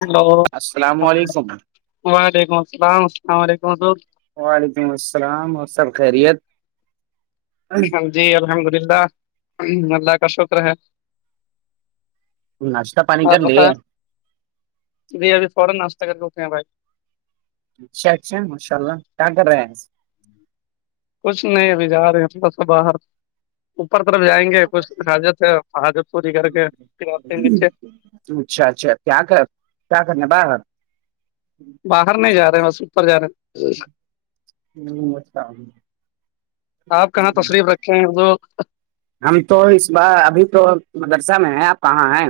Hello السلام علیکم وعلیکم السلام السلام علیکم دوست وعلیکم السلام اور سب خیریت ہاں جی الحمد للہ اللہ کا شکر ہے ناشتہ پانی آپ کر لیے بتائیں جی ابھی فورن ناشتہ کر کے اٹھے ہیں بھائی اچھ اچھا ماشاء اللہ کیا کر رہے ہیں کچھ نہیں ابھی جا رہے ہیں تھوڑا سا باہر اوپر طرف جائیں گے کچھ حاظت ہے حاجت پوری کر ہیں کے پھر لوٹتے ہیں نیچے اچھا اچھا کیا کر کیا کرنا باہر باہر نہیں جا رہے ہیں بس اپر جا رہے ہیں آپ کہاں تشریف رکھے ہیں جو [unintelligible] ہم تو اس بار ابھی تو ہم مدرسہ میں ہے آپ کہاں ہیں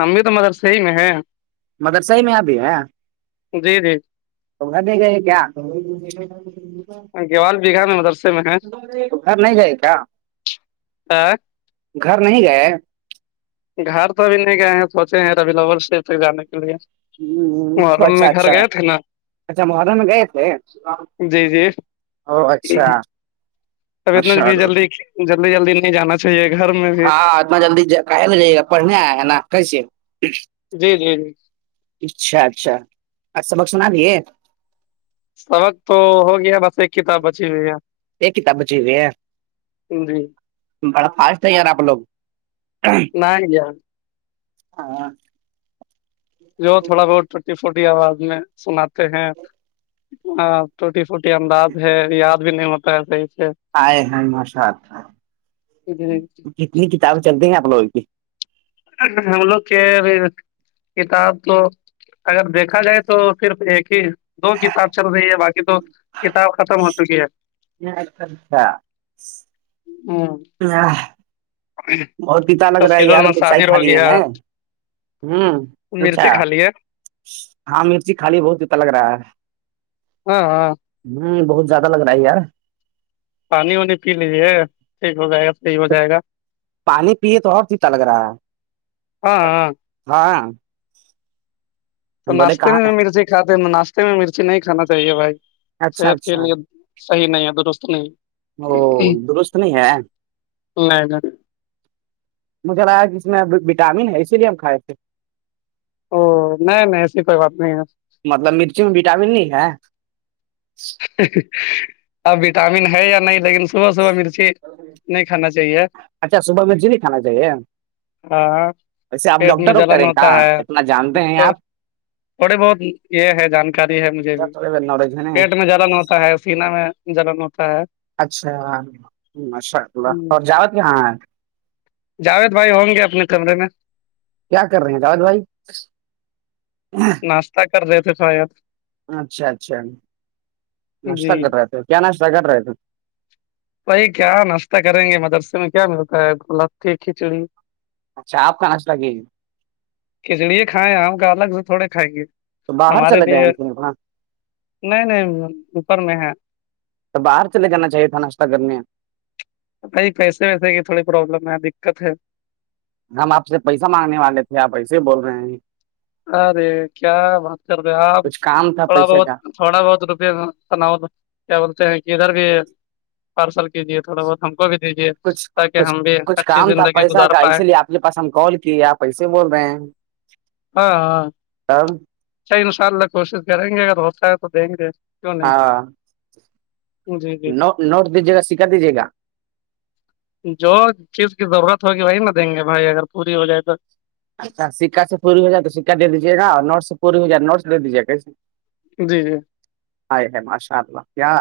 ہم بھی تو مدرسے ہے میں ہے مدرسہ ہے میں اپ بھی ہے جی جی تو گھر نہیں گئے ہیں کیا گیوال بیگھہ میں مدرسے میں ہیں تو گھر نہیں گئے کہ آ، گھر نہیں گئے گھر تو ابھی نہیں گئے ہیں سوچیں ہیں ابھی لورس ڈے پہ جانے کے لیے محرم اچھا میں گھر اچھا گئے تھے نا اچھا محرم میں گئے تھے جی جی او اچھا اب اتنا ماشاء بھی اللہ جلدی جلدی جلدی نہیں جانا چاہیے گھر میں بھی ہاں آتنا جلدی ج کے اپڑن ہے نا کسے جی جی جی اچھا اچھا اچ سبق سنا بھیے سبق تو ہو گیا بس ایک کتاب بچی ہوئی ہے ایکک ت بچیی جی بڑا فاسٹ ہے یار آپ لوگ نہ گیا ہاں جو تھوڑا بہت ٹی فوٹی آواز میں سناتے ہیں ہاں چھوٹی چھوٹی انداز ہے یاد بھی نہیں ہوتا ہے صحیح سے آئے ہیں مشات جی کتنی کتابیں چلتی ہیں آپ لوگوں کی ہم لوگ کے کتاب تو اگر دیکھا جائے تو صرف ایک ہی دو کتاب چل رہی ہے باقی تو کتاب ختم ہو چکی ہے اچھا ہوں بہت پیتا لگ رہا ہے تفصیل یار تو چائے المصادر کھا ہو لیے گیا ہیں ہوں مرچیں اھا کھا لی ہے ہاں مرچی خالی بہت جتا لگ رہا ہے ہاں ہاں ہوں بہت زیادہ لگ رہا ہے یار پانی وانی پی لیجیے ٹھیک ہو جائے گا صحیح ہو جائے گا پانی پیے تو ہ چی لگ رہا ہے ہاں ہاں ہاں تو بولے ناشتے کہاں میں مرچی کھاتے ہیں ناشتے میں مرچی نہیں کھانا چاہیے بھائی اچھا صحت کے اچھا لیے صحی نہیں ہے درست نہیں او نہیں درست نہیں ہے نہیں مجھے لگا کہ اس میں وٹامن ہے اسی لیے ہم کھائے تھے او نہیں نہیں ایسی کوئی بات نہیں ہے مطلب مرچی میں وٹامن نہیں ہے اب وٹامن ہے یا نہیں لیکن صبح صبح مرچی نہیں کھانا چاہیے اچھا صبح مرچی نہیں کھانا چاہیے ہاں ویسے آپ پیٹ میں ڈاکٹر واکٹر جلن ہیں ہوتا کہاں ہے اتنا جانتے ہیں تو تھوڑی بہت یہ ہے جانکاری ہے مجھے بھی آپ تھوڑے نالج ہے نہیں پیٹ میں جلن ہوتا ہے سین میں جلن ہوتا ہے اچھا ماشاء اللہ ہوں، اور جاوت کہاں ہے جاوید بھائی ہوں گے اپنے کمرے میں کیا کر رہے ہیں دااد بھائی ناشتہ کر رہے تھے تھایید اچھا اچھا ناشتہ جی کر رہے تھے کیا ناشتہ کر رہے تھے بائی کیا ناشتہ کریں گے مدرسے میں کیا ملتا ہے ل کھچڑی اچھا آپ کا نشلہگے کھچڑی کھائےیں ہیں آم کا الگ سے تھوڑے کھائیں گے تو باہر ہمارے چلے لیے جائیں تھےاں نہیں نہیں اوپر میں ہے تو باہر چل جانا چاہیے تھا ناشت کرنے بھائی پیسے ویسے کی تھوڑی پروابلم ہے دقت ہے ہم آپ سے پیسہ مانگنے والے تھے آپ ایسے ہی بول رہے ہیں ارے کیا بات کر رہے آپ کچھ کام تھا تھوڑا پیسے بہت کا تھوڑا بہت روپئےنا کیا بولتے ہیں کہ ادھر بھی پارسل کیجیے تھوڑا بہت ہم کو بھی دیجیے کچھ تاکہ کچھ ہم بھی اچھی زندگی گزار پائے مھےاس ہم کال کیے آپ ایسے بول رہے ہیں ہاں ہاں آم چ ان شاء اللہ کوشش کریں گے اگر ہوتا ہے تو دیں گے نہیں ہاں جی جی نو نوٹ دیجیے گا سیککھا دیجیے گا جو چیز کی ضرورت ہوگی وہی نہ دیں گے بھائی اگر پوری ہو جائے تو اچھا سکا سے پوری ہو جائے تو سکا دے دیجی گا نوٹ سے پوری ہو جائے تو نوٹ سے دے دیجی گا کیسے جی جی ہائے ہے ماشاء اللہ کیا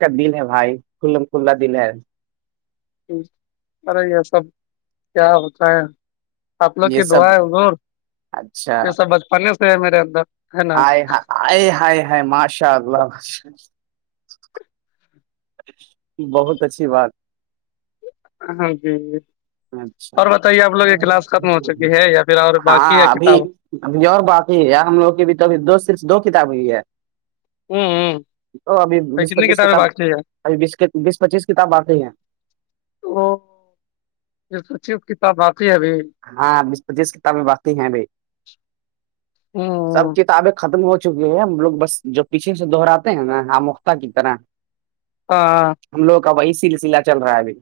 کا دن ہے بھائی ک کھلا دن ہے ارے یہ سب کیا ہوتا ہے آپ لوگ یہ کی سب دعائیں ادور اچھا یہ سب بچپنے سے ہے میرے اندر ہے نا آائے ہائے ہائے ماشاء اللہ باش بہت اچھی بات ہ ج اچھا اور بتائیے آپ لوگ یہ کلاس ختم ہو چکی ہے یا پھر اور باقی ہے ہاں ابھی کتاب ابھی اور باقی ہے ہم لوگ کی بھی تو ابھی دو صر دو کتاب ہی ہے ہوں تو ابھی ہ بیس کتنی پچیس کتابیں کتاب باقی ہے ابھی بیس بیس پچیس کتاب باقی ہے تو یہ سوچیے اس کتاب باقی ہے ابھی ہاں بیس پچیس کتابیں باقی ہیں بھائی سب ہوں کتابیں ختم ہو چکے ہے ہم لوگ بس جو پیچھے سے د دوہراتے ہیں نا آ موختہ کی طرح ہ ہم لوگ کا وہی سلسلہ چل رہا ہے ابھی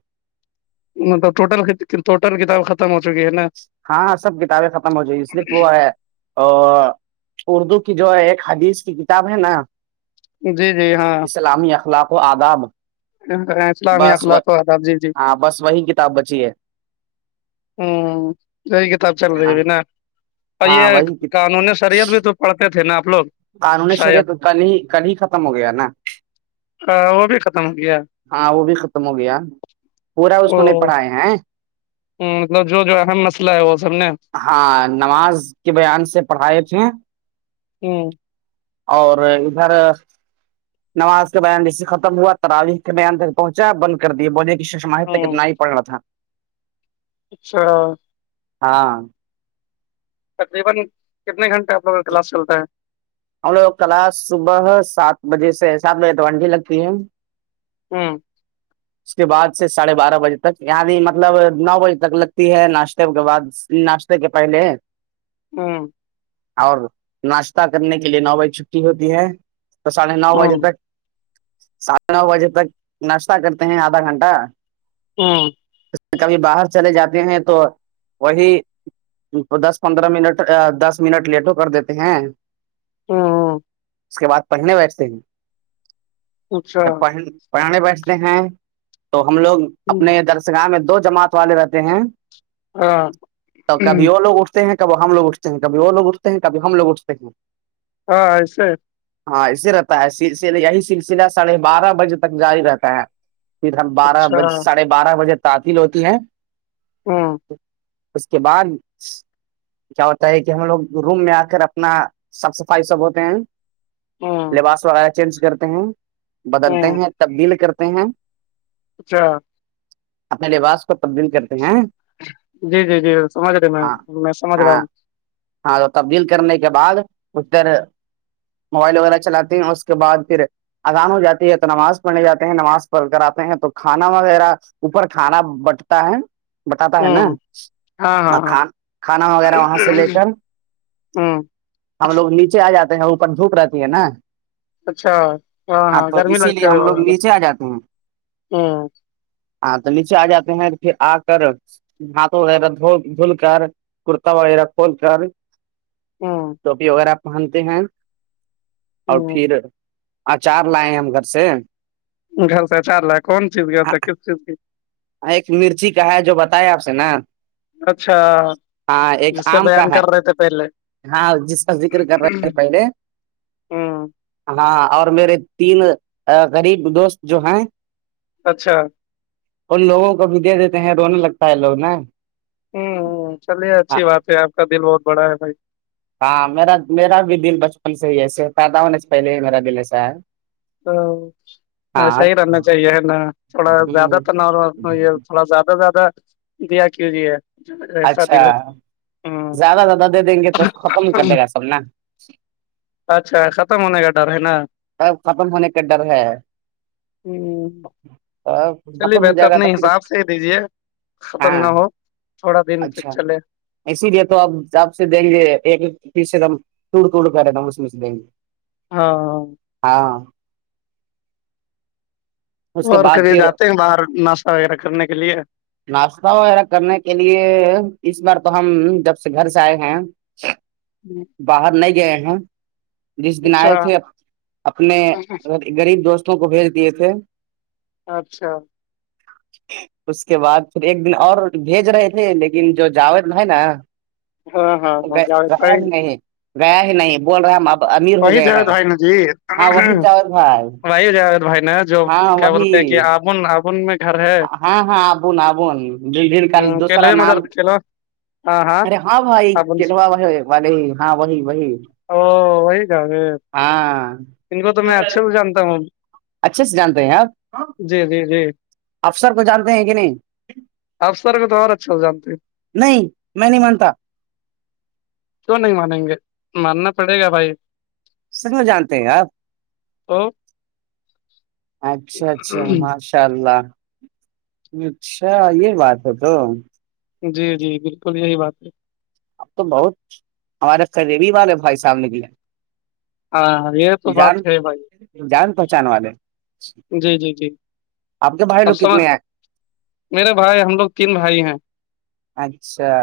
مطلب ٹوٹل کٹل کتاب خت ہو چکی ہےا ہاں ہاں سب کتابیں ختم ہو جائ صرف وہ ہے اور اردو کی جو ایک حدیث کی کتاب ہے نا جی جی ہاں اسلامی اخلاق و آداب اسلامی بس وہ اخلاق جی جی ہاں بس وہی کتاب بچی ہے ہوں جی کتاب چل رہی ہے ہاں بھی نا اور یہ ہاں وہی قانونی شریعت بھی تو پڑھتے تھے نا آپ لوگ قانونی شریعت شاید کل ہی کل ہی ختم ہو گیا نا وہ بھی ختم ہو گیا ہاں وہ بھی ختم ہو گیا پورا اس وہ کو نہیں پڑھاائے ہیں مطلب جو جو اہم مسئلہ ہے وہ سب نے ہاں نماز کے بیان سے پڑھائے تھے ہوں اور ادھر نماز کے بیان جسے ختم ہوا ت راویق کے بیان تک پہنچا بند کر دیا بولے ماہت ہ کتنا ہی پڑ رہ تھا اچھا ہاں تقریبا کتنے گھنٹے گلاس چلتا ہے ہم لوگ کلاس صبح سات بجے سے سات بجے تونڈی لگتی ہے ہوں اس کے بع سے ساڑھے بارہ بجے تک نی مطلب نو بجے تک لگتی ہے ناشتے کے بعد ناشتے کے پلے ہاں اور ناشتہ کرنے کے لیے نو بج چھٹی ہوتی ہے تو ساھے نو بجے ہ تک سات نو بجے تک ناشتہ کرتے ہیں آدھا گھنٹہ ہاں کبھی باہر چلے جاتے ہیں تو وہی تو دس پندرہ منٹ دس منٹ لیٹو کر دیتے ہیں ہاں اس کے بعد پہنے بیچتے ہیں اچھا جب پہ پرانے بیٹھتے ہیں تو ہم لوگ ہوں، اپنے درسگاہ میں دو جماعت والے رہتے ہیں ہاں تو کبھی ہوں، وہ لوگ اٹھتے ہیں کب ہم لوگ اٹھتے ہیں کبھی وہ لوگ اٹھتے ہیں کبھی ہم لوگ اٹھتے ہیں ہاں آ سر ہاں اسے رہتا ہے س یہی سلسلہ ساڑھے بارہ بجے تک جاری رہتا ہے پھر ہم بارہ اچھا بج ساڑھے بارہ بجے تعطیل ہوتی ہے ہاں اس کے بعد کیا ہوتا ہے کہ ہم لوگ روم میں آ کر اپنا صاف صفائی سب ہوتے ہیں ہوں لباس آیا چینج کرتے ہیں بدلتے ہوں ہیں تبدیل کرتے ہیں اچھا اپنے لباس کو تبدیل کر کے جی جی جی سمجھ رہے میں ہاں میں سمجھ رہا ہاں ہوں ہاں تو تبدیل کرنے کے بعد اس پھر موبائل وغیرہ چلاتے ہیں اور اس کے بعد پھر اذان ہو جاتی ہے تو نماز پڑھنے جاتے ہیں نماز پڑھ کر آتے ہیں تو کھانا وغیرہ اوپر کھانا بٹتا ہے بٹاتا ہے ہ نا ہاں ہاں اور ہاں کھانا وغیرہ وہاں سے لے کر ہاں ہم لو نیچے آ جاتے ہیں اوپر جھوپ رہتی ہے نا اچھا ہاں ہاں تو گرمی اسی لگتی لیے ہوئے ہم بت لوگ زدہ نیچے آ جاتے ہیں ہ ہاں تو نیچے آ جاتے ہیں پھر آ کر ہات وغیرہ دول دھول کر کورتا وغیرہ کھول کر ہاں ٹوپی وغیرہ پہنتے ہیں اور پھر ہوں اچار لائے ہیں ہم گھر سے گھر سےچار رہ ل کون چیز کی کس چیز کی ایک مرچی کا ہے جو بتایا آپ سے نا اچھا ہاں ایک جس سے آم کا بیان ہے کر رہے تھے پہلے ہاں جس کا دکری کر رہے پہلے ہاں ہاں اور میرے تین غریب دوست جو ہیں اچھا اور لوگوں کو بھی دے دیتے ہیں رونے لگتا ہے لوگ نا ہوں ہ چلیے ہاں اچھی بات ہے آپ کا دل بہت بڑا ہے بھائی ہاں میرا میرا بھی دل بچپن سے ہی ایسے پائیدا ہونے سے پہلے ہی میرا دل ایسا ہے تو صحی ہاں رہنا چاہیے نا تھوڑا زیادہ ہ تو ن یہ تھ زیادہ سے زیادہ دیا کیوں جی ہے رساد ل اچھا تھا زیادہ زیادہ دے دیں گے تو ختم کر ہ دے گا سب نا اچھا ختم ہونے کا ڈر ہے نا سب ختم ہونے کا ڈر ہے ہوں اور چلیے بہتر اپنے حساب سے ہی دیجیے ختم ہاں نہ ہو تھوڑا دن تک اچھا چلے اسی لیے تو آپ آپ سے دیں گے ایک ایک پیس ایک دم ٹوڑ توٹڑ کر دم اس میں سے دیں گے ہاںاں ہاں اس کے اور بعد کہبھی پھر جاتے ہیں باہر ناشہ وغیرہ کرنے کے لیے ناشتہ وغیرہ کرنے کے لیے اس بار تو ہم جب سے گھر سے آئے ہیں اچھ جی باہر نہیں گئے ہیں جس دن اچھا آئے تھے اپنے غریب دوستوں کو بھیج دیے تھے اچھا اس کے بعد پھر ایک دن اور بھیج رہے تھے لیکن جو جاوید ہے نا ہاں ہاں ہاں جاوید رہ بھائی ہی نہیں رہ ہی نہیں بول رہے ہم اب امیر ہو وہی گئے جاوید ہیں بھائی ہاں وہی جاوید بھائی بھائی جا بھائی نا جو ہاں کیا وہی بولتے ہیں کہ آبن آبن میں گھر ہے ہاں ہاں آبون آبون د دن کل دوسرا کیلے نام مدر کیلو ارے ہاں بھائی آبن سے، کہنوا ب وال ہاں وہی وہی او وہی ہاں ان کو تو میں اچھے جانتا ہوں اچھے سے جانتے ہیں آپ جی جی جی افسر کو جانتے ہیں کہ نہیں افسر کو تو اور اچھا جانتے ہیں نہیں میں نہیں مانتا کیوں نہیں مانیں گے ماننا پڑے گا بھائی س میں جانتے ہیں آپ تو اچھا اچھا ہماش انشاء اللہ اچھا یہ بات ہے تو جی جی بالکل یہی بات ہے اب تو بہت ہمارے قریبی والے بھائی صاحب نے کیاے ہاں یہ تو بات ہے بھائی جان پہنچان والے جی جی جی آپ کے باہر اب لو سمجھ کتنے ہیں میرے بھائی ہم لوگ تین بھائی ہیں اچھا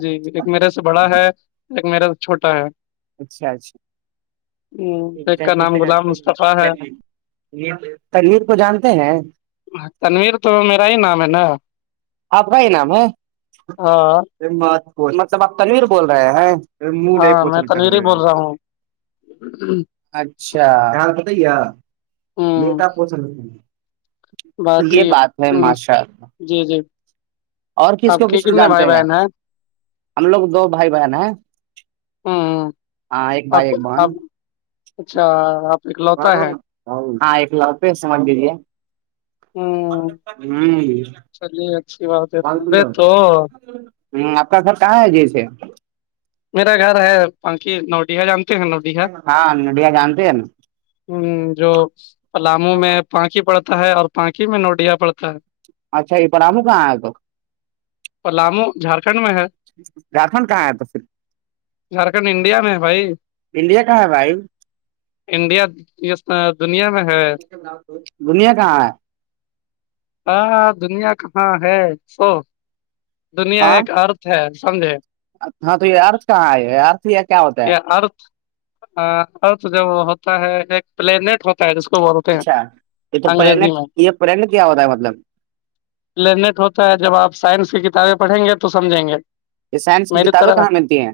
جی ایک میرے سے بڑا ہے ایک میرے سے چھوٹا ہے اچھا اچھا ہوں، ایک کا نام غلام مصطفی ہے تریر کو جانتے ہیں تنویر تو میرا ہی نام ہے نا آپ کا نام ہاں ہے م مطلب آپ تنویر بول رہے ہیں موڈے ہاں پ میں چل تنویر ہی کرے بول رہا ہوں اچھا ح پت ہی ہے یہ ہوں کیا پوس باقی ہ ماشاء اللہ جی جی اور کس آپ کو کے کس کو کتنے جانتے بھائی آپ؟ بہن ہیں ہم لوگ دو بھائی بہن ہیں ہ ہاں ایک بھائی آپ ایک بہن آپ اچھا آپ ب اکلوتا ہے ہاں ایک لوپی سمج دیلی ہے ہ ہوں چلیے اچھی بات ہے ت بی تو ہ آپ کا گھر کہاں ہے جیس میرا گھر ہے پنکھی نوڈیہ جان ہاں نڈیا جانتے ہیں ن ہ جو پلاموں میں پانکھی پڑتا ہے اور پانکی میں نوڈیا پڑتا ہے اچھا یہ پر آم کہاں آیا تو پلامو جھارکھنڈ میں ہے جھارکھنڈ کہاں ہے تل جھارکھنڈ انڈیا میں بھائی انڈیا کہاں ہے بھائی انڈیا ج دنیا میں ہے دنیا کہاں ہے ہاں دنیا کہاں ہے سو دنیا ہاں ایک ارتھ ہے سمجھے ہاں تو یہ ارت کہاں ہے ارھ یہ کیا ہوتا ہے آر ہاں اور تو جوب وہ ہوتا ہے ایک پلینٹ ہوتا ہے جس کو بولتے ہیں اچھا یہ تو پن انگریزی میں یہ پرین کیا ہوتا ہے مطلب لرنیٹ ہوتا ہے جب آپ سائنس کی کتابیں پڑھیں گے تو سمجھیں گے یہ سائنس کی کتابیں کہاں ملتی ہیں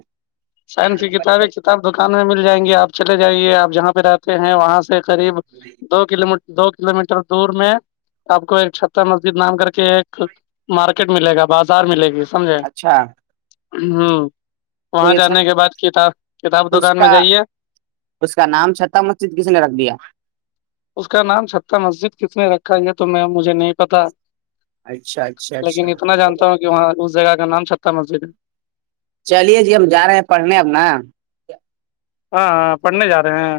سائنسی کتابیں کتاب دکان میں مل جائیں گی آپ چلے جائیے آپ جہاں پہ رہتے ہیں وہاں سے قریب دو کلو دو کلو میٹر دور میں آپ کو ایک چھتر مسجد نام کر کے ایک مارکیٹ ملے گا بازار ملے گی سمجے اچھا ہوں تو وہاں یہ چھت جانے کے بعد کتاب کتاب تو اس دکان میں کا جائیے اس کا نام چھتتا مسجد کسی نے رکھ دیا اس کا نام چھہ مسجد کس نے رکھا یہ تو میں مجھے نہیں پتا اچھا اچھا لیکن اچھا اتنا جانتا ہوں کہ وہاں اس جگہ کا نام چھٹا مسجد ہے چلیے جی ہم جا رہے ہیں پڑھنے اب نا ہاں پڑھنے جا رہے ہیں